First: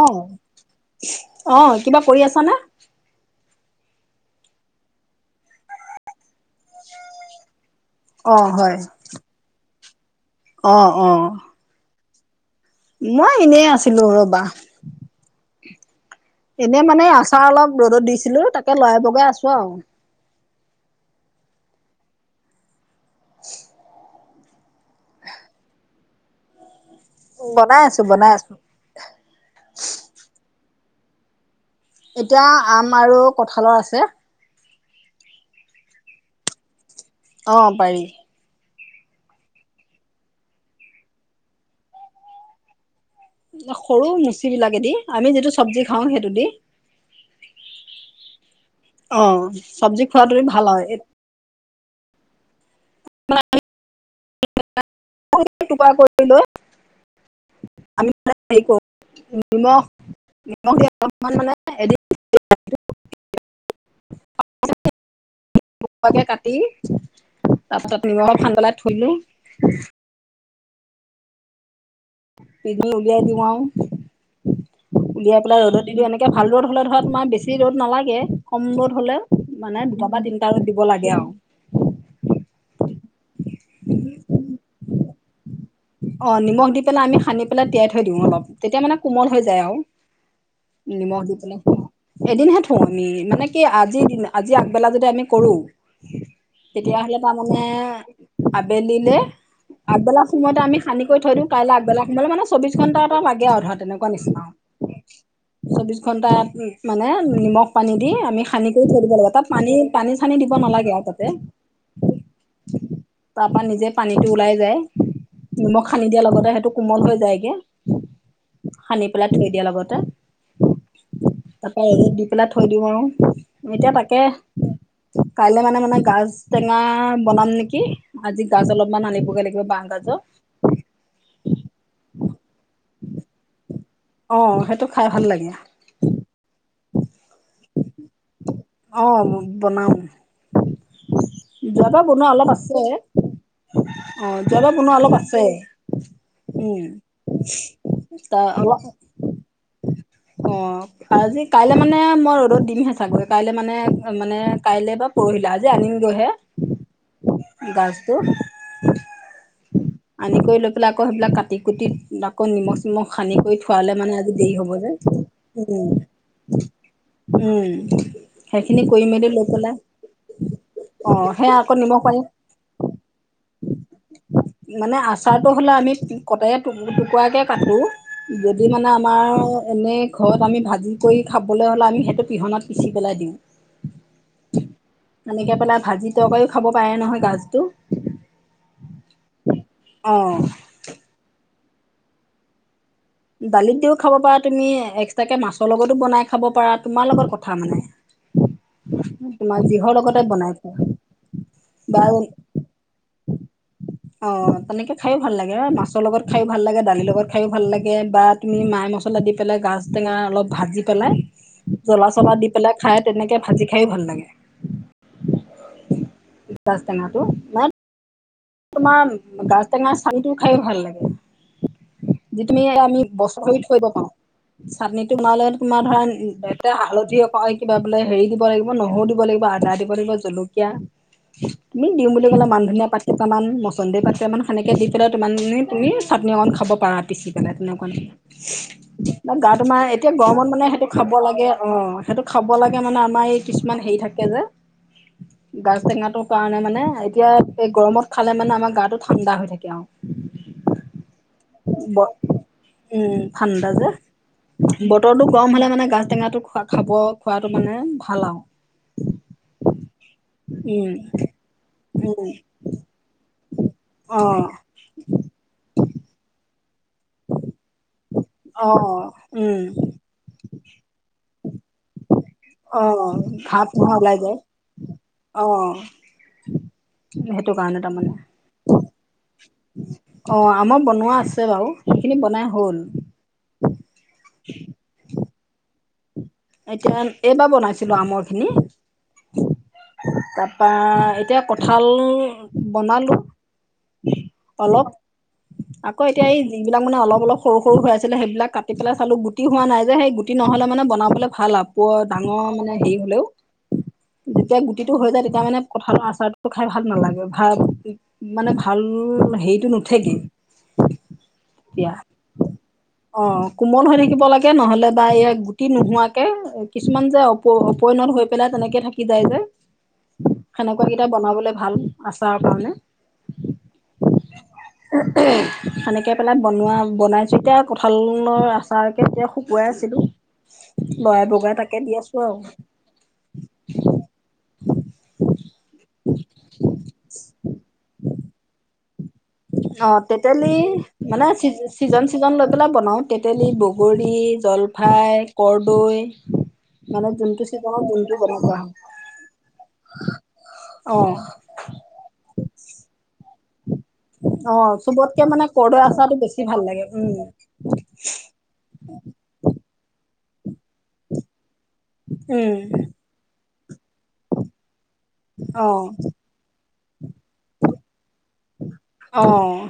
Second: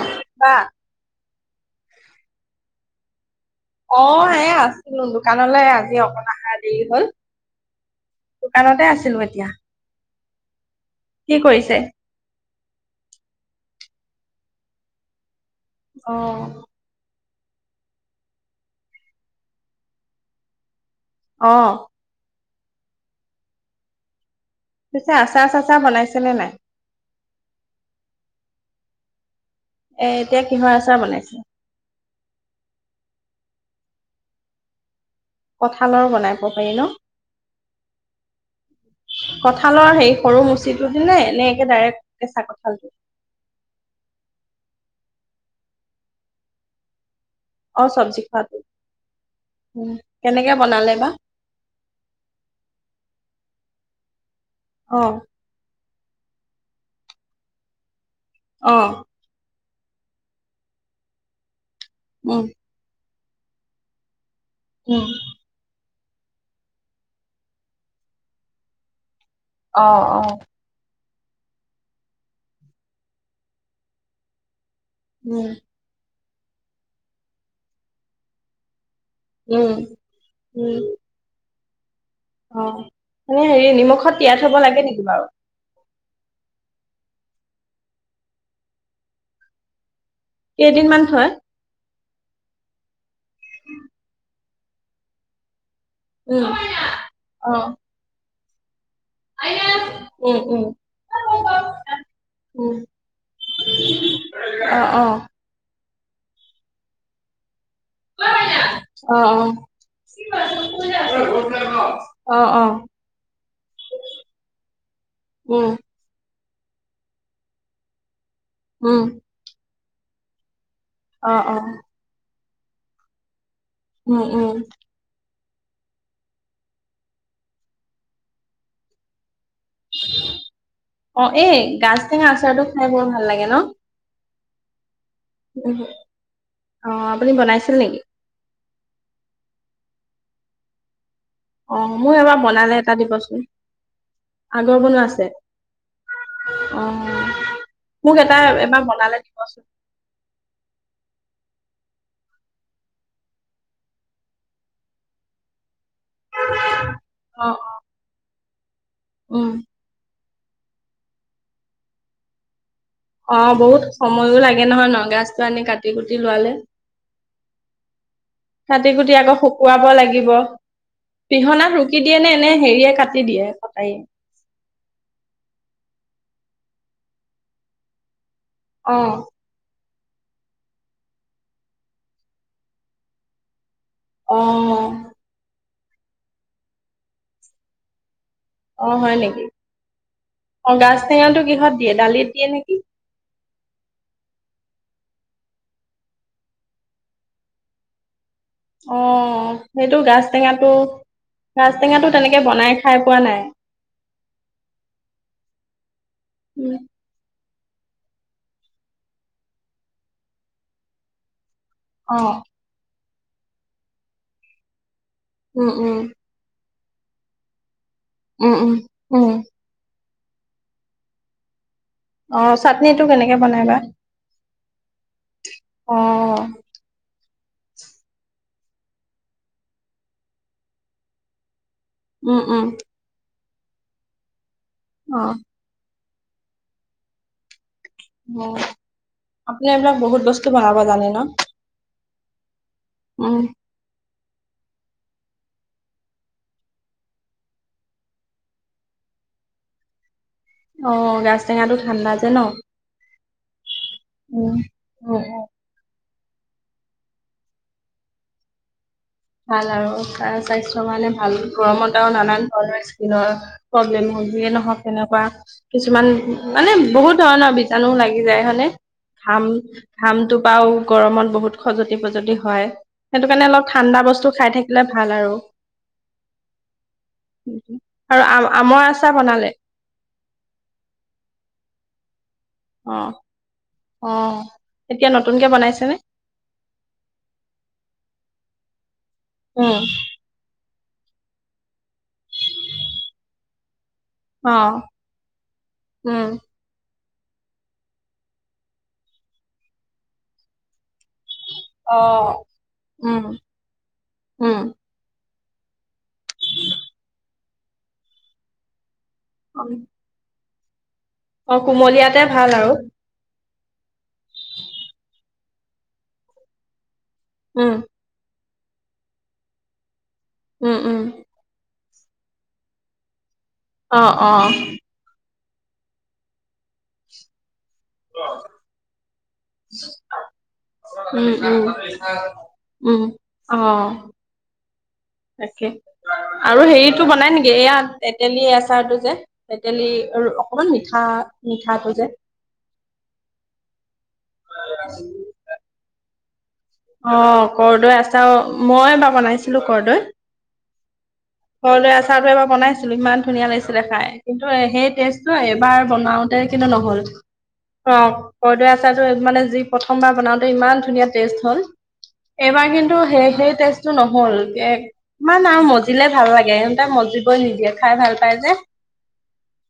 অ', অ', কিবা কৰি আছানে? অ', এয়া আছিলো দোকানলৈ আজি অকণ অহা দেৰি হ'ল। অ', হয় দোকানতে আছিলো এতিয়া। অ', অ'। কি কৰিছে? মই এনেই আছিলো ৰ'বা। অ'। এনেই মানে আচাৰ অলপ ৰ'দত দিছিলোঁ তাকে লৰাই বগাই আছোঁ আৰু। অ'। [inaudible] পিছে আচাৰ চাচাৰ বনাইছেনে নাই? বনাই আছো বনাই আছো। এ এতিয়া কিহৰ আচাৰ বনাইছে? এতিয়া আম আৰু কঁঠালৰ আছে। কঁঠালৰ বনাব পাৰি ন? অ', পাৰি। কঁঠালৰ হে সৰু মুচিটো দিনে নে এনেকে ডাইৰেক্ট কেঁচা কঁঠালটো? সৰু মুচিবিলাকে দি আমি যিটো চব্জি খাওঁ সেইটো দি। অ', চব্জি খোৱাটো অ', উম চব্জি খোৱাটো কেনেকে ভাল হয় বনালে বা? [inaudible] অ'। [inaudible] নিমখ অ', নিমখ [unintelligible] উম, [inaudible] উম। [unintelligible] কে কাটি তাৰপিছত নিমখ সানি পেলাই থৈ দিলো। অ', অ'। পিনি উলিয়াই দিওঁ আৰু উলিয়াই উম, পেলাই ৰ'দত কিন্তু এনেকৈ ভাল ৰ'দ হ'লে ধৰা তোমাৰ বেছি ৰ'দ নালাগে, কম ৰ'দ হ'লে উম, মানে দুটা বা তিনটা ৰ'দ উম, দিব লাগে আৰু।। অ', মানে হেৰি নিমখত তিয়াই থ'ব লাগে নেকি বাৰু? অ', নিমখ দি পেলাই আমি সানি পেলাই তিয়াই থৈ দিওঁ অলপ। তেতিয়া মানে কোমল হৈ যায় আৰু। কেইদিনমান নিমখ থয়? দি পেলাই। এদিনহে থওঁ আমি, মানে কি আজি, আজি আগবেলা যদি আমি কৰো। উম তেতিয়াহলে অ তাৰমানে আবেলিলে, আগবেলা উম সময়তে উম আমি, সানিকৈ থৈ দিওঁ, কাইলৈ আগবেলা সোমালাই মানে চৌবিশ উম ঘণ্টা এটা লাগে আৰু ধৰা তেনেকুৱা নিচিনা আৰু। অ অ চৌবিশ ঘণ্টাত মানে নিমখ- পানী দি আমি খানি কৰি থৈদিব অ লাগে, তাত পানী পানী চানি দিব নালাগে আৰু তাতে। অ অ অ তাৰপৰা নিজে পানীতটো ওলাই যায়। উম নিমখ সানি দিয়াৰ লগতে সেইটো কোমল হৈ যায়গে, উম সানি পেলাই থৈ দিয়াৰ লগতে। অ অ তাৰপা ৰদত দি পেলাই থৈ দিম আৰু এতিয়া উম তাকে উম কাইলৈ মানে, মানে গাজ টেঙা বনাম নেকি, আজি গাজ অলপমান আনিবগে লাগিব বা গাজ। অ, এই গাজ টেঙা আচাৰটো খাই বৰ ভাল লাগে ন। অ, সেইটো খাই ভাল লাগে। অ, আপুনি বনাইছিল নেকি? অঁ, বনাওঁ। অ যোৱা বাৰ মোৰ বনোৱা এবাৰ অলপ বনালে আছে। এটা দিবচোন অঁ, যোৱাবাৰ বনোৱা অলপ আছে। উম অ, মোক ত এটা অলপ এবাৰ বনালে দিবচোন। অ' আজি কাইলে মানে মই ৰ'দত দিমহে চাগৈ, কাইলৈ মানে মানে কাইলৈ বা পৰহিলে আজি আনিম গৈ হে চাগে। অ 'অ,। গাছটো। উম। আনি কৰি লৈ পেলাই, আকৌ সেইবিলাক কাটি কুটি আকৌ নিমখ নিমখ অ সানি কৰি থ-। বহুত সময়ো লাগে নহয়, ন গছটো আনি কাটি উম কুটি লোৱালে। উম সেইখিনি কাটি কৰি কুটি মেলি আকৌ লৈ পেলাই শুকুৱাব লাগিব। অ সেয়া আকৌ পিহনাত নিমখ ৰুকি দিয়ে পানী নে এনেই হেৰিয়ে কাটি দিয়ে, কটাৰী। মানে আচাৰতটো হ'লে, আমি কতাৰীয়ে টুকুৰাৰাকে কাটো। যদি মানে অ', আমাৰ ও এনেই ঘৰত আমি ভাজি কৰি খাবলৈ হ'লে, আমি সেইটো পিহনাত পিচি পেলাই দিওঁ। অঁ। এনেকে পেলাই ভাজি তৰকাৰিও খাব পাৰে নহয় গাজটো। অ হয় নেকি। অ অ গাজ টেঙাটো কিহত দিয়ে দালিত দিয়ে নেকি। দালিত দিও খাব পাৰা তুমি এক্সট্ৰাকে মাছৰ লগতো বনাই খাব পাৰা, তোমাৰ লগত কথা মানে। অ তোমাৰ যিহৰ সেইটো লগতে গাজ বনাই টেঙাটো, খোৱা গাছ বা টেঙাটো তেনেকে বনাই খাই পোৱা নাই। অ, তেনেকে খাইয়ো ভাল লাগে মাছৰ লগত খাই ভাল উম, লাগে দালিৰ লগত। খায়ো ভাল লাগে, বা তুমি মাই মছলা দি পেলাই গাজ টেঙা অলপ ভাজি পেলাই, জ্বলা চলা অ', দি পেলাই খাই তেনেকে ভাজি খাই ভাল লাগে। উম উম। গাজ টেঙাটো, উম, উম, তোমাৰ উম, গাাজ টেঙা চানটো খাইয়ো ভাল লাগে। যি অ', তুমি আমি চাটনিটো কেনেকে বনাই বছৰি বা? থৈ দিব পাৰো, চাটনিটো বনালে তোমাৰ অ', ধৰা, এ হালধি কয় কিবা বোলে হেৰি দিব লাগিব, নহৰু দিব লাগিব, আদা দিব লাগিব জলকীয়া, তুমি দিম বুলি উম, ক'লে মান উম, ধনিয়া পাট কেইটা মান, মচন্দিৰ পাতকেইটামান সেনেকে দি পেলাই তোমাৰ, অ', তুমি চাটনি অকণ খাব পাৰা পিচি পেলাই তেনেকুৱা ন। অ', বা আপুনি তোমাৰ এইবিলাক এতিয়া বহুত গৰমত বস্তু মানে বনাব সেইটো জানে খাব ন? লাগে। অ সেইটো খাব লাগে মানে আমাৰ উম, এই কিছ কিমান হেৰি থাকে যে গাজ টেঙাটোৰ কাৰণে মানে এতিয়া এই গৰমত খালে মানে আমাৰ গাটো ঠাণ্ডা হৈ থাকে আৰু অ', গাজ টেঙাটো ব ঠাণ্ডা যে ন? উম ঠাণ্ডা যে উম, উম, বতৰটো উম। গৰম হলে মানে গাছটেঙাটো খোৱা খাব খোৱাটো মানে ভাল আউ ভাল আৰু স্বাস্থ্য কাৰণে ভাল গৰমত আৰু উম নানান ধৰণৰ দিনৰ প্ৰব্লেম অ হয় যিয়ে নহওক তেনেকুৱা কিছুমান মানে বহুত ধৰণৰ বীজাণুও লাগি যায় অ হয়নে ঘাম উম ঘামটোপাও গৰমত বহুত খজতি পজতি হয় অ সেইটো কাৰণে ভাপ অলপ ধোৱা ঠাণ্ডা ওলাই বস্তু যায় খাই থাকিলে ভাল আৰু অ সেইটো উম উম কাৰণে তাৰমানে আৰু আ আমৰ আচাৰ বনালে অ আমৰ বনোৱা আছে বাৰু সেইখিনি বনাই হ'ল অ অ এতিয়া নতুনকে বনাইছে নে এতিয়া এইবাৰ বনাইছিলো আমৰ খিনি উম তাপা এতিয়া কঠাল বনালো অ অলপ আকৌ উম এতিয়া এই যোনবিলাক মানে অলপ অলপ সৰু সৰু হৈ আছিলে সেইবিলাক কাটি পেলাই চালো গুটি হোৱা নাই যে সেই গুটি নহ'লে মানে বনাবলে ফালা-প অ ডাঙৰ মানে হেৰি হলেও উম যেতিয়া উম গুটিটো হৈ যায় তেতিয়া মানে কঠালৰ আছ চাৰটো খাই ভাল নালাগে ভাল মানে ভাল সেইটো নুঠেগে অ কুমলিয়াতে ভাল আৰু অ কোমল হৈ থাকিব লাগে নহলে বা এয়া গুটি নোহোৱাকে কিছুমান যে আ প উম পৈণন হৈ পেলাই তেনেকে থাকি যায় যে উম উম সেনেকুৱাকেইটা বনাবলে ভাল হয় আচাৰ কাৰণে অ অ সেনেকে পেলাই বনোৱা বনাইছো এতিয়া কঁঠালৰ আচাৰকে এতিয়া শুকুৱাই আছিলো লৰাই বগাই উম তাকে দি আছো আৰু উম উম অ তাকে আৰু হেৰিটো বনাই নেকি এইয়া তেতেলী আচাৰটো যে তেতেলী অ আৰু তেতেলী অকমান মিঠা মানে চি মিঠাটো চিজন যে চিজন লৈ পেলাই বনাও তেতেলী বগৰী জলফাই কৰদৈ অ কৰৰ্দৈ আছাও হয় মই এবাৰ বনাইছিলো কৰৰ্দৈ অ কৰদৈ আচাৰটো এবাৰ বনাইছিলো ইমান ধুনীয়া লাগিছিলে খাই কিন্তু অ সেই চবতকে টেষ্টটো মানে কৰ্দৈ এইবাৰ আচাৰটো বেছি বনাওতে ভাল কিন্তু লাগে নহ'ল উম কৰ কৰদৈ আচাৰটো মানে যি প্ৰথমবাৰ বনাওতে ইমান ধুনীয়া টেষ্ট হ'ল এইবাৰ উম কিন্তু সেই সেই টেষ্টটো নহল ইমান আৰু অ মজিলে ভাল লাগে মজিবই নিদিয়ে খাই ভাল পায় যে অ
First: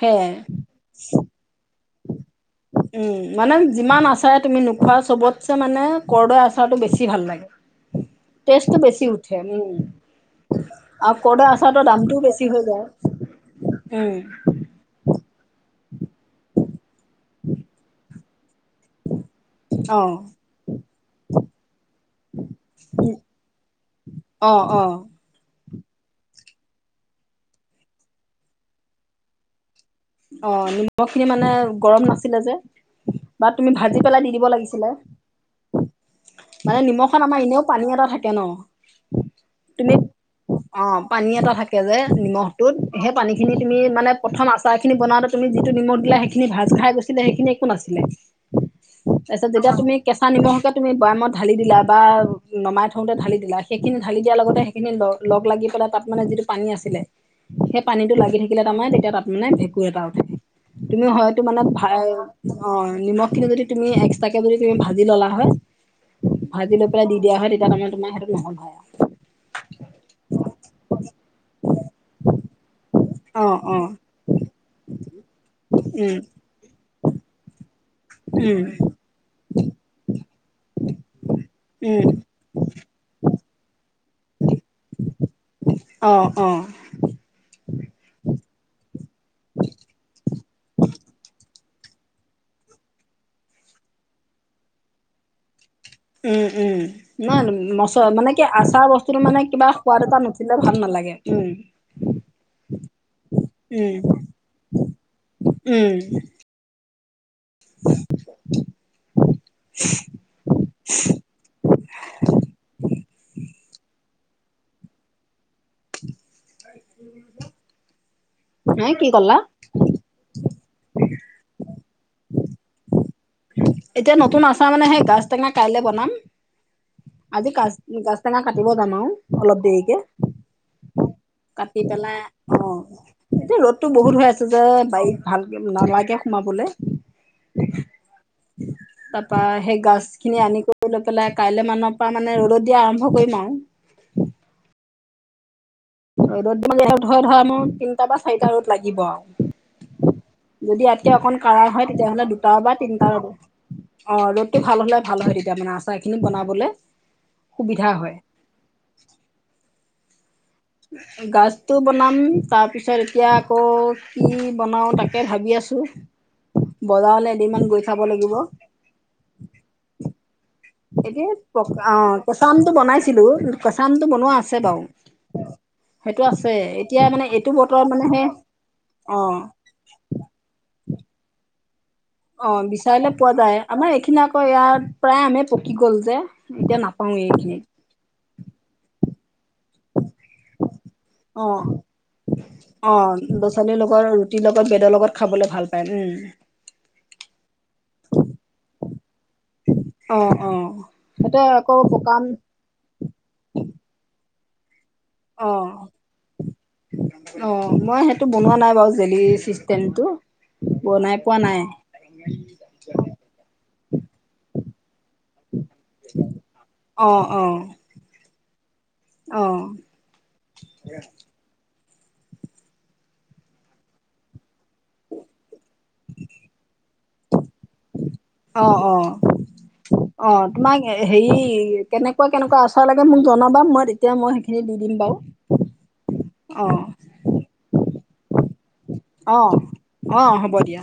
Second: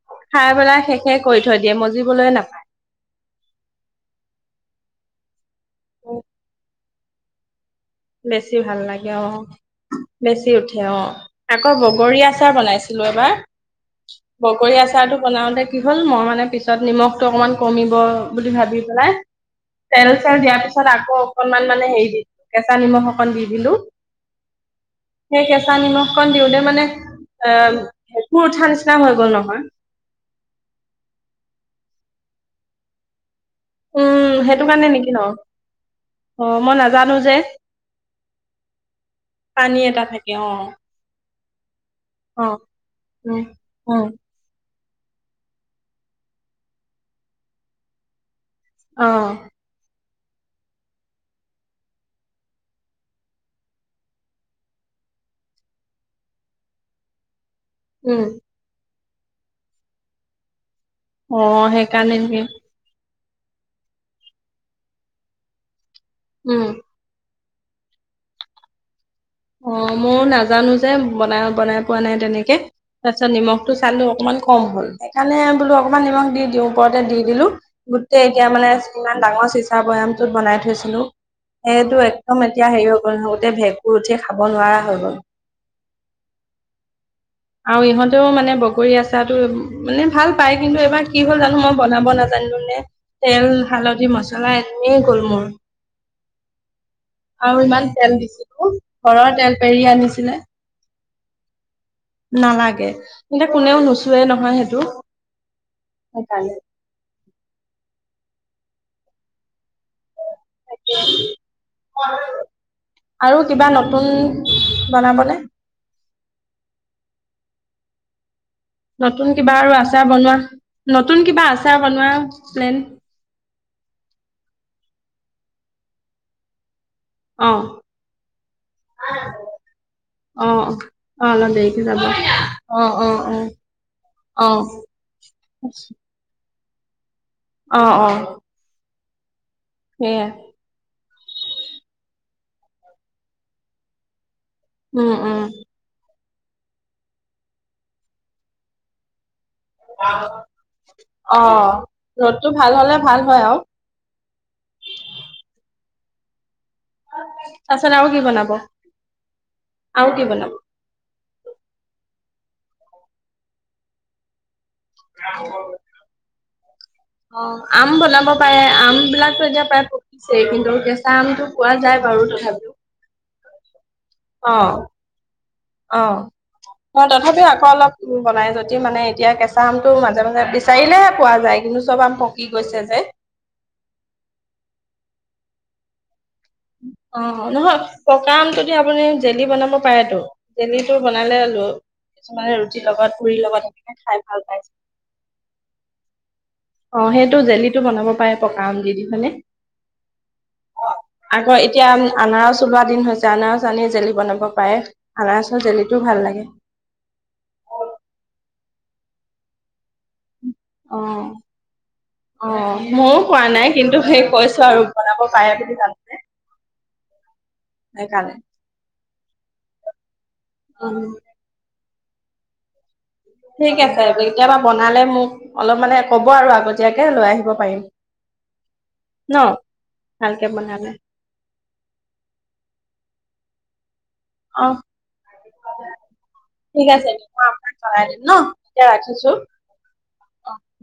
সেইয়াই খাই পেলাই শেষ শেই কৰি থৈ দিয়ে মজিবলৈ নাপায় উম মানে যিমান আচাৰে তুমি নোখোৱা চবত ছে মানে কৰৰ্দ আচাৰটো বেছি ভাল লাগে টেষ্টটো বেছি উঠে উম বেচি উঠে অ আৰু কৰদৈ আকৌ আচাৰটোৰ বগৰী দামটোও বেছি আচাৰ হৈ যায় বনাইছিলো এবাৰ উম বগৰী আচাৰটো বনাওঁতে কি হ'ল মই মানে পিছত নিমখটো অকণমান কমিব বুলি ভাবি পেলাই অ তেল চেল দিয়াৰ পিছত আকৌ অকনমান মানে হেৰি দি এ নিমখ অকণ দি দিলো অ অ সেই কেঁচা নিমখখন দিওঁতে মানে এ ভেকুৰ উঠা নিচিনা হৈ গল নহয়। অঁ নিমখখিনি মানে গৰম নাছিলে যে। বাট তুমি ভাজি পেলাই উম দি দিব সেইটো কাৰণে লাগিছিলে। নেকি ন অ মই মানে নাজানো নিমখত যে আমাৰ এনেও পানী এটা থাকে ন। পানী তুমি এটা থাকে অ অঁ পানী এটা থাকে। কে যে অ নিমখটোত, সেই উম পানীখিনি তুমি উম মানে প্ৰথম আছ- চাহ খিনি বনাওঁতে তুমি যিটো নিমখ দিলা সেইখিনি ভাজ খাই গৈছিলে সেইখিনি একো নাছিলে, অ তাৰপিছত যেত- তিয়া তুমি কেঁচা নিমখকে তুমি বয়ামত ঢালি দিলা বা নমাই থওঁতে ঢালি দিলা সেইখিনি ধালি দিয়াৰ লগতে- সিখিনি লগ লাগি পেলাই তাত মানে যিটো পানী আছিলে, সেট- পানীটো উম লাগি থাকিলে তাৰমানে তেতিয়া তাত মানে ভেঁকুৰ এটা উঠে, তুমি অ হয়তো মানে সেইকাৰণে ভাই- নেকি অঁ নিমখ খিনি যদি তুমি এক্সট্ৰাকে যদি তুমি ভাজি ললা হয়, - উম ভাজি লৈ পেলাই দি দিয়া হয়, তেতিয়া তামানে তোমাৰ সেইটো নহ'ল হয় আ। অঁ মও নাজানো যে বনাই বনাই পোৱা নাই তেনেকে। তাৰ পিছত অ নিমখটো অ চালো অকমান কম হ'ল, সেইকাৰণে বোলো অকমান উম নিমখ দি দিওঁ ওপৰতে দি দিলো- গোটেই এতিয়া উম মানে ইমান ডাঙৰ চিচা বৈয়ামটোত বনাই থৈছিলো, সেইটো উম এক- দম এতিয়া হেৰি হৈ গ'ল নহয়, গোটেই ভেঁকুৰ উঠি খাব নোৱাৰা হৈ গ'ল। অ অ আৰু ইহঁতেও মানে বগৰী আচাৰ টো মানে ভাল পায়, কিন্তু এবাৰ কি হল জানো মই বনাব নাজ- জানিলো নে, তেল হালধি মছলা এনেই গ'ল মোৰ। উম' উম' নাই আৰু ইমান মছ তেল মানে কি দিছিলো আচাৰ বস্তুটো ঘৰৰ তেল কিবা পেৰি সোৱাদ এটা আনিছিলে নুঠিল- লে ভাল নালাগে। উম' নালাগে, হিন্তে কোনেও উম নুচোৱে নহয় সেইটো, উম সেইকাৰণে। [inaudible] সেইটোৱে আৰু কিবা নতুন বনাবনে? [unintelligible] হে কি নতুন ক'লা? কিবা আৰু আচাৰ বনোৱা, নতুন কিবা আচাৰ বনোৱা প্লেন? এতিয়া নতুন আচাৰ মানে সেই গাজ টেঙা কাইলে বনাম। আজি অ কাজ গাজ টেঙা কাটিব যাম আৰু অলপ দেৰিকে। অ অ অলপ দেৰিকে কাটি যাব পেলাই অঁ অ অ এতিয়া ৰ'দটো বহুত হৈ অ আছে অ যে বাৰীত- ভালকে নালাগে সোমাবলে। অঁ অঁ' তাপা সেই গাজ খিনি আনি গ- লৈ পেলাই কাইলে মানৰ পৰা মানে ৰ'দত দিয়া আৰম্ভ কৰিম আৰু। উম' উম' ৰ'দত দিলে ধৰা ধৰা মোৰ তিনটা বা চাৰিটা ৰ'দ লাগিব আৰু। যদি ইয়াতকে অকন অ কাৰা হয়, তেতিয়াহ'লে ৰ'দটো দুটা ভাল বা হলে তিনটা ভাল ৰ'দে। হয় আৰু অঁ ৰ'দটো ভাল হ'লে ভাল হয় তেতিয়া মানে আচাৰখিনি বনাবলে। সুবিধা তাপাছত আৰু হয়। কি বনাব? আৰু কি বনাব? গাজটো বনাম, তাৰপিছত এতিয়া আকৌ- কি বনাওঁ তাকে ভাবি আছোঁ। বজাৰলে অ এদিনমান গৈ আম চাব বনাব লাগিব। পাৰে আম বিলাকতো এতিয়া [unintelligible] এতিয়া আমটো পোৱা পকা যায় অঁ বাৰু কেঁচা আমটো তথাপিও বনাইছিলো, কেঁচা আমটো বনোৱা আছে বাৰু। অঁ সেইটো আছে এতিয়া অঁ মানে তথাপিও এইটো আকৌ বতৰত অলপ মানে সেই বনাই যদি মানে এতিয়া অ' কেঁচা আম- টো মাজে মাজে বিচাৰিলেহে পোৱা যায়, কিন্তু চব আম পক- অঁ বিচাৰিলে পোৱা যায়, আমাৰ এইখিনি আকৌ ইয়াত প্ৰায় আমে পকি গ'ল যে। এতিয়া নাপাওঁৱেই অ' এইখিনিত নহয় পকা আমটো দি আপুনি জেলি বনাব পাৰেতো জেলিটো বনালে অ'। লৈ কিছুমানে ৰুটিৰ অ' লগত পুৰি ল'ৰা ছোৱালীৰ লগত খাই ৰুটিৰ ভাল লগত পায় ব্ৰেডৰ লগত খাবলৈ ভাল পায় উম অ' সেইটো জেলিটো বনাব পাৰে পকা আম দি দি হয়নে অ' অ' সেইটো আকৌ এতিয়া আম পকা আনাৰস ওলোৱা দিন হৈছে আনাৰসৰ আনি জেলি বনাব পাৰে আনাৰসৰ অ'। জেলিটোও ভাল লাগে অ' মই সেইটো বনোৱা নাই বাৰু জেলি চিষ্টেমটো বনাই পোৱা নাই মইয়ো পোৱা নাই কিন্তু সেই কৈছো আৰু বনাব পাৰে বুলি জানো যে অ অ সেইকাৰণে অ' উম ঠিক আছে কেতিয়াবা বনালে মোক অলপ মানে ক'ব আৰু আগতীয়াকে লৈ আহিব পাৰিম অ অ ন অ ভালকে তোমাক বনালে এ হেৰি কেনেকুৱা কেনেকুৱা আচাৰ লাগে মোক জনাবা মই দিম তিয়া মই সেইখিনি অ দি দিম বাৰু [inaudible] ৰাখিছো অ অ হ'ব দিয়া